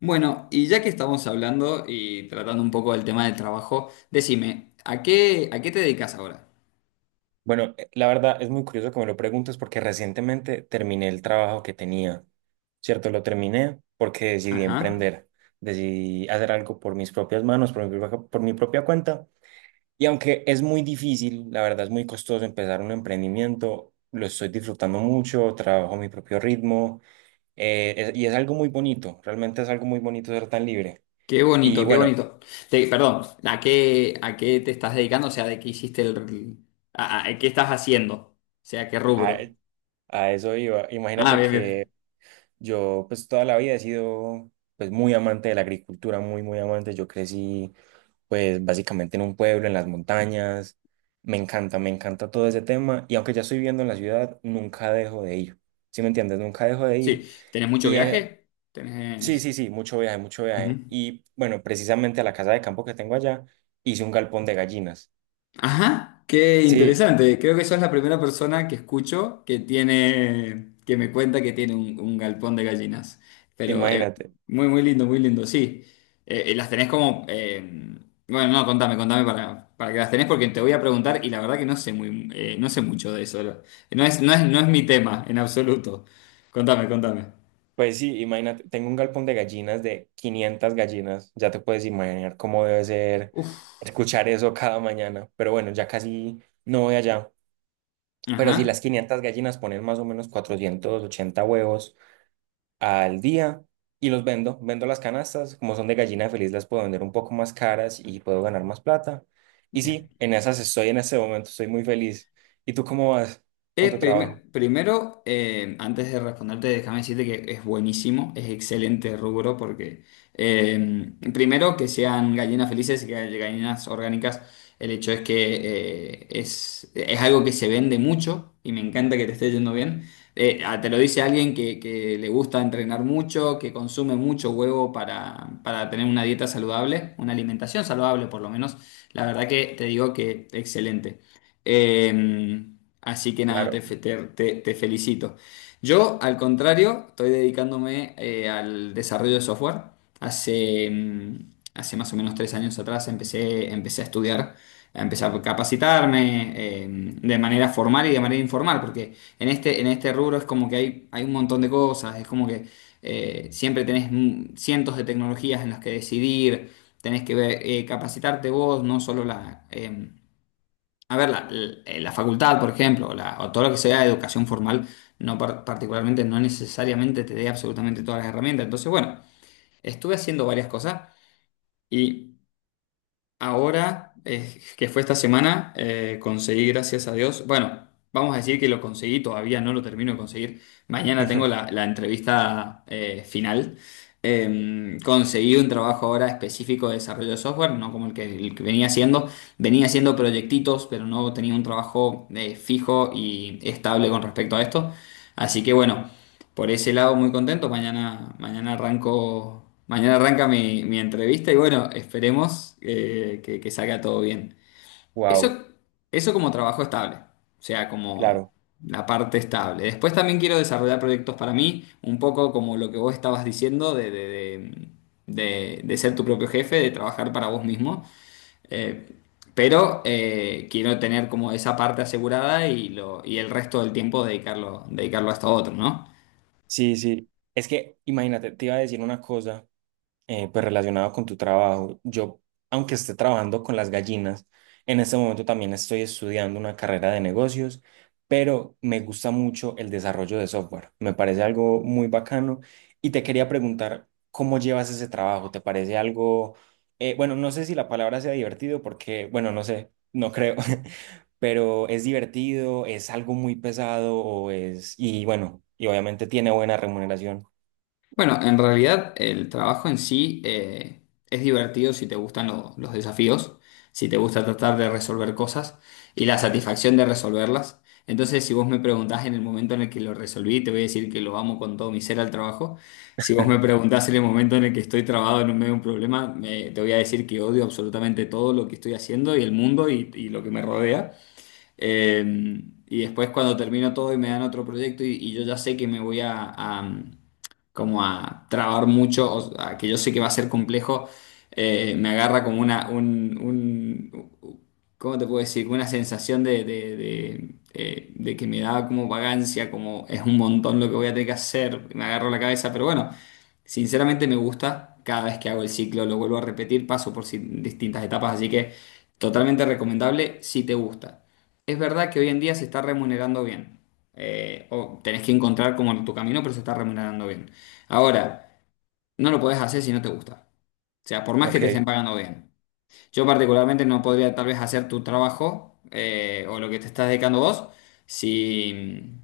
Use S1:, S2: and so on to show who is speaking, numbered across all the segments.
S1: Bueno, y ya que estamos hablando y tratando un poco del tema del trabajo, decime, a qué te dedicas ahora?
S2: Bueno, la verdad es muy curioso que me lo preguntes porque recientemente terminé el trabajo que tenía, ¿cierto? Lo terminé porque decidí
S1: Ajá,
S2: emprender, decidí hacer algo por mis propias manos, por mi propia cuenta. Y aunque es muy difícil, la verdad es muy costoso empezar un emprendimiento, lo estoy disfrutando mucho, trabajo a mi propio ritmo y es algo muy bonito, realmente es algo muy bonito ser tan libre.
S1: qué
S2: Y
S1: bonito, qué
S2: bueno,
S1: bonito. Te- perdón, a qué te estás dedicando? O sea, ¿de qué hiciste el... a- qué estás haciendo? O sea, ¿qué
S2: a,
S1: rubro?
S2: a eso iba.
S1: Ah,
S2: Imagínate
S1: bien, bien.
S2: que yo pues toda la vida he sido pues muy amante de la agricultura, muy muy amante. Yo crecí pues básicamente en un pueblo, en las montañas. Me encanta todo ese tema y aunque ya estoy viviendo en la ciudad, nunca dejo de ir. ¿Sí me entiendes? Nunca dejo de ir.
S1: Sí, ¿tenés mucho
S2: Y en-
S1: viaje?
S2: sí,
S1: Tenés...
S2: sí, sí, mucho viaje, mucho viaje.
S1: Ujú.
S2: Y bueno, precisamente a la casa de campo que tengo allá, hice un galpón de gallinas.
S1: Ajá, qué
S2: Sí,
S1: interesante. Creo que sos la primera persona que escucho que tiene, que me cuenta que tiene un galpón de gallinas. Pero
S2: imagínate.
S1: muy, muy lindo, sí. Y las tenés como, bueno, no, contame, contame para que las tenés porque te voy a preguntar y la verdad que no sé muy, no sé mucho de eso. No es, no es, no es mi tema en absoluto. Contame, contame.
S2: Pues sí, imagínate, tengo un galpón de gallinas de 500 gallinas, ya te puedes imaginar cómo debe ser
S1: Uf.
S2: escuchar eso cada mañana, pero bueno, ya casi no voy allá. Pero si
S1: Ajá.
S2: las 500 gallinas ponen más o menos 480 huevos al día y los vendo, vendo las canastas, como son de gallina feliz las puedo vender un poco más caras y puedo ganar más plata. Y sí, en esas estoy en este momento, estoy muy feliz. ¿Y tú cómo vas con tu trabajo?
S1: Primer- primero, antes de responderte, déjame decirte que es buenísimo, es excelente rubro porque primero que sean gallinas felices y que haya gallinas orgánicas, el hecho es que es algo que se vende mucho y me encanta que te esté yendo bien. Te lo dice alguien que le gusta entrenar mucho, que consume mucho huevo para tener una dieta saludable, una alimentación saludable por lo menos. La verdad que te digo que excelente. Eh, así que nada, te,
S2: Claro.
S1: fe- te- te- te felicito. Yo, al contrario, estoy dedicándome al desarrollo de software. Hace, mm, hace más o menos tres años atrás empecé, empecé a estudiar, a empezar a capacitarme de manera formal y de manera informal, porque en este rubro es como que hay un montón de cosas, es como que siempre tenés cientos de tecnologías en las que decidir, tenés que ver, capacitarte vos, no solo la... a ver, la- la facultad, por ejemplo, la- o todo lo que sea educación formal, no par- particularmente, no necesariamente te dé absolutamente todas las herramientas. Entonces, bueno, estuve haciendo varias cosas y ahora, que fue esta semana, conseguí, gracias a Dios, bueno, vamos a decir que lo conseguí, todavía no lo termino de conseguir, mañana tengo la, la entrevista final. Conseguí un trabajo ahora específico de desarrollo de software, no como el que venía haciendo proyectitos, pero no tenía un trabajo fijo y estable con respecto a esto. Así que bueno, por ese lado, muy contento. Mañana, mañana arranco, mañana arranca mi, mi entrevista y bueno, esperemos que salga todo bien.
S2: Wow,
S1: Eso, eso como trabajo estable, o sea, como
S2: claro.
S1: la parte estable. Después también quiero desarrollar proyectos para mí, un poco como lo que vos estabas diciendo de ser tu propio jefe, de trabajar para vos mismo. Eh, pero quiero tener como esa parte asegurada y, lo, y el resto del tiempo dedicarlo, dedicarlo a esto otro, ¿no?
S2: Sí, sí. Es que, imagínate, te iba a decir una cosa pues relacionado con tu trabajo. Yo, aunque esté trabajando con las gallinas, en este momento también estoy estudiando una carrera de negocios, pero me gusta mucho el desarrollo de software. Me parece algo muy bacano y te quería preguntar cómo llevas ese trabajo. ¿Te parece algo, bueno, no sé si la palabra sea divertido porque, bueno, no sé, no creo? Pero ¿es divertido, es algo muy pesado o es, y bueno, y obviamente tiene buena remuneración?
S1: Bueno, en realidad el trabajo en sí es divertido si te gustan lo- los desafíos, si te gusta tratar de resolver cosas y la satisfacción de resolverlas. Entonces, si vos me preguntás en el momento en el que lo resolví, te voy a decir que lo amo con todo mi ser al trabajo. Si vos me preguntás en el momento en el que estoy trabado en medio de un problema, me- te voy a decir que odio absolutamente todo lo que estoy haciendo y el mundo y lo que me rodea. Eh, y después cuando termino todo y me dan otro proyecto y yo ya sé que me voy a, como a trabar mucho, o a que yo sé que va a ser complejo, me agarra como una, un- ¿cómo te puedo decir? Una sensación de que me da como vagancia, como es un montón lo que voy a tener que hacer, me agarro la cabeza, pero bueno, sinceramente me gusta. Cada vez que hago el ciclo lo vuelvo a repetir, paso por si- distintas etapas, así que totalmente recomendable si te gusta. Es verdad que hoy en día se está remunerando bien. O tenés que encontrar como tu camino, pero se está remunerando bien. Ahora, no lo podés hacer si no te gusta. O sea, por más que
S2: Ok,
S1: te estén pagando bien. Yo particularmente no podría tal vez hacer tu trabajo o lo que te estás dedicando vos si,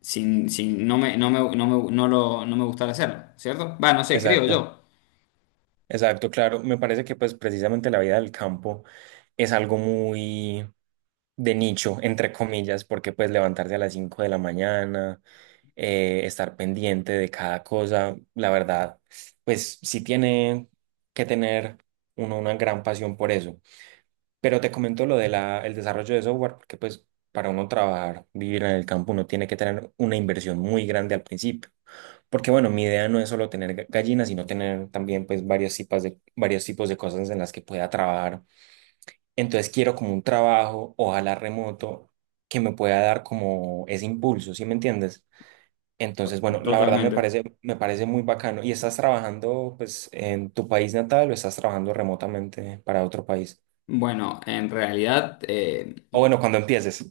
S1: si, si no me, no me, no me- no lo, no me gustara hacerlo, ¿cierto? Va, no sé, creo
S2: exacto.
S1: yo.
S2: Exacto, claro. Me parece que pues precisamente la vida del campo es algo muy de nicho, entre comillas, porque pues levantarse a las 5 de la mañana, estar pendiente de cada cosa, la verdad, pues sí tiene que tener uno una gran pasión por eso. Pero te comento lo de la, el desarrollo de software, porque pues para uno trabajar, vivir en el campo, uno tiene que tener una inversión muy grande al principio. Porque bueno, mi idea no es solo tener gallinas, sino tener también pues varios tipos de cosas en las que pueda trabajar. Entonces quiero como un trabajo, ojalá remoto, que me pueda dar como ese impulso, ¿sí me entiendes? Entonces, bueno, la verdad
S1: Totalmente.
S2: me parece muy bacano. ¿Y estás trabajando pues en tu país natal o estás trabajando remotamente para otro país?
S1: Bueno, en realidad...
S2: O bueno, cuando empieces.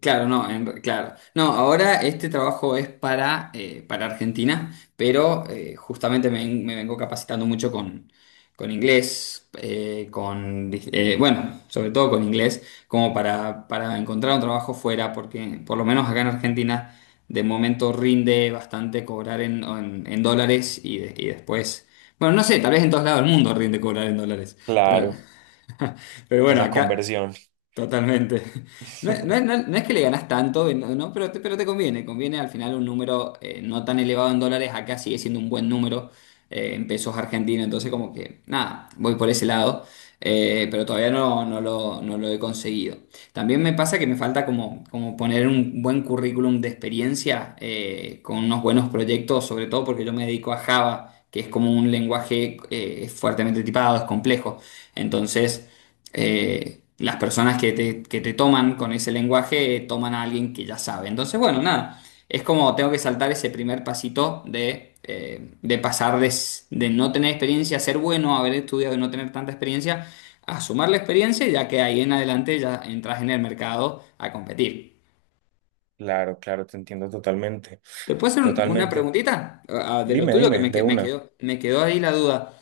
S1: claro, no, en claro. No, ahora este trabajo es para Argentina, pero justamente me, ven- me vengo capacitando mucho con inglés, con, bueno, sobre todo con inglés, como para encontrar un trabajo fuera, porque por lo menos acá en Argentina de momento rinde bastante cobrar en dólares y, de- y después, bueno, no sé, tal vez en todos lados del mundo rinde cobrar en dólares, pero,
S2: Claro,
S1: pero bueno,
S2: esa
S1: acá.
S2: conversión.
S1: Totalmente. No, no no es- no es que le ganas tanto, no, no, pero te conviene. Conviene al final un número no tan elevado en dólares. Acá sigue siendo un buen número en pesos argentinos, entonces como que nada, voy por ese lado, pero todavía no, no lo, no lo he conseguido. También me pasa que me falta como, como poner un buen currículum de experiencia con unos buenos proyectos, sobre todo porque yo me dedico a Java, que es como un lenguaje fuertemente tipado, es complejo. Entonces, las personas que te toman con ese lenguaje toman a alguien que ya sabe. Entonces, bueno, nada. Es como tengo que saltar ese primer pasito de pasar de, s- de no tener experiencia, ser bueno, haber estudiado y no tener tanta experiencia, a sumar la experiencia, ya que ahí en adelante ya entras en el mercado a competir.
S2: Claro, claro, te entiendo totalmente.
S1: ¿Te puedo hacer un- una
S2: Totalmente.
S1: preguntita, ah, ah, de lo
S2: Dime,
S1: tuyo
S2: dime, de
S1: que-
S2: una.
S1: me quedó ahí la duda?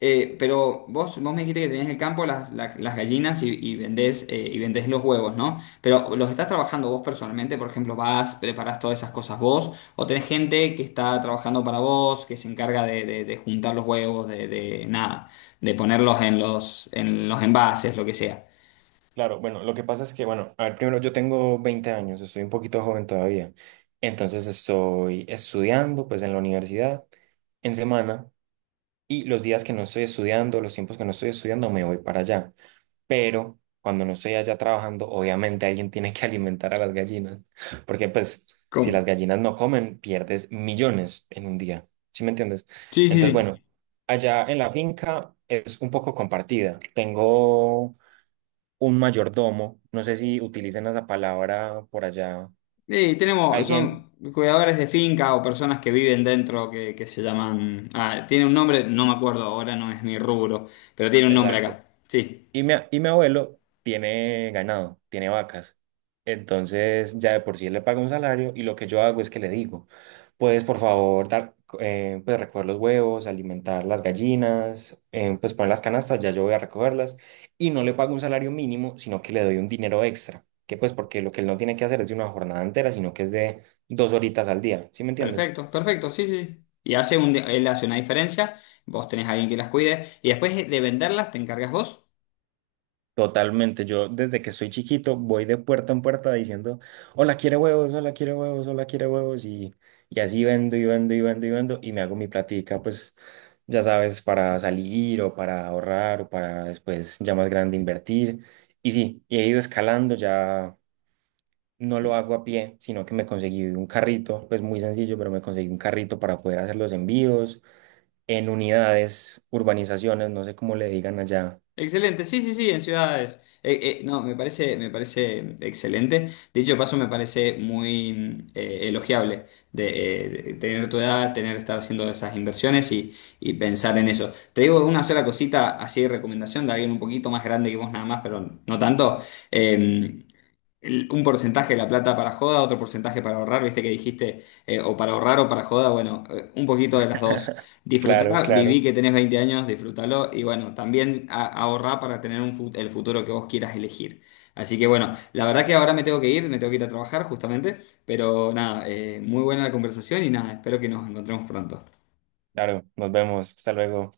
S1: Pero vos, vos me dijiste que tenés el campo, las, la- las gallinas y vendés los huevos, ¿no? Pero ¿los estás trabajando vos personalmente? Por ejemplo, ¿vas, preparás todas esas cosas vos? ¿O tenés gente que está trabajando para vos, que se encarga de juntar los huevos, de nada, de ponerlos en los envases, lo que sea?
S2: Claro, bueno, lo que pasa es que, bueno, a ver, primero yo tengo 20 años, estoy un poquito joven todavía, entonces estoy estudiando pues en la universidad en semana y los días que no estoy estudiando, los tiempos que no estoy estudiando me voy para allá, pero cuando no estoy allá trabajando, obviamente alguien tiene que alimentar a las gallinas, porque pues si
S1: ¿Cómo?
S2: las gallinas no comen, pierdes millones en un día, ¿sí me entiendes?
S1: Sí, sí,
S2: Entonces, bueno,
S1: sí.
S2: allá en la finca es un poco compartida, tengo un mayordomo, no sé si utilizan esa palabra por allá,
S1: Sí, tenemos,
S2: alguien,
S1: son cuidadores de finca o personas que viven dentro que se llaman. Ah, tiene un nombre, no me acuerdo ahora, no es mi rubro, pero tiene un nombre
S2: exacto.
S1: acá. Sí,
S2: Y mi abuelo tiene ganado, tiene vacas. Entonces ya de por sí él le paga un salario y lo que yo hago es que le digo, puedes por favor dar, pues recoger los huevos, alimentar las gallinas, pues poner las canastas, ya yo voy a recogerlas y no le pago un salario mínimo, sino que le doy un dinero extra, que pues porque lo que él no tiene que hacer es de una jornada entera, sino que es de 2 horitas al día, ¿sí me entiendes?
S1: perfecto, perfecto, sí, sí, sí. Y hace un, él hace una diferencia, vos tenés a alguien que las cuide, y después de venderlas te encargas vos.
S2: Totalmente, yo desde que soy chiquito voy de puerta en puerta diciendo, hola, ¿quiere huevos?, hola, ¿quiere huevos?, hola, ¿quiere huevos?, y así vendo y vendo y vendo y vendo y me hago mi platica, pues ya sabes, para salir o para ahorrar o para después ya más grande invertir. Y sí, y he ido escalando, ya no lo hago a pie, sino que me conseguí un carrito, pues muy sencillo, pero me conseguí un carrito para poder hacer los envíos en unidades, urbanizaciones, no sé cómo le digan allá.
S1: Excelente, sí, sí, sí, en ciudades. No, me parece excelente. Dicho paso, me parece muy elogiable de tener tu edad, tener estar haciendo esas inversiones y pensar en eso. Te digo una sola cosita, así de recomendación de alguien un poquito más grande que vos nada más, pero no tanto. Eh, el- un porcentaje de la plata para joda, otro porcentaje para ahorrar, viste que dijiste, o para ahorrar o para joda, bueno, un poquito de las dos.
S2: Claro,
S1: Disfrutá, viví
S2: claro.
S1: que tenés 20 años, disfrútalo y bueno, también a- ahorrá para tener un fut- el futuro que vos quieras elegir. Así que bueno, la verdad que ahora me tengo que ir, me tengo que ir a trabajar justamente, pero nada, muy buena la conversación y nada, espero que nos encontremos pronto.
S2: Claro, nos vemos. Hasta luego.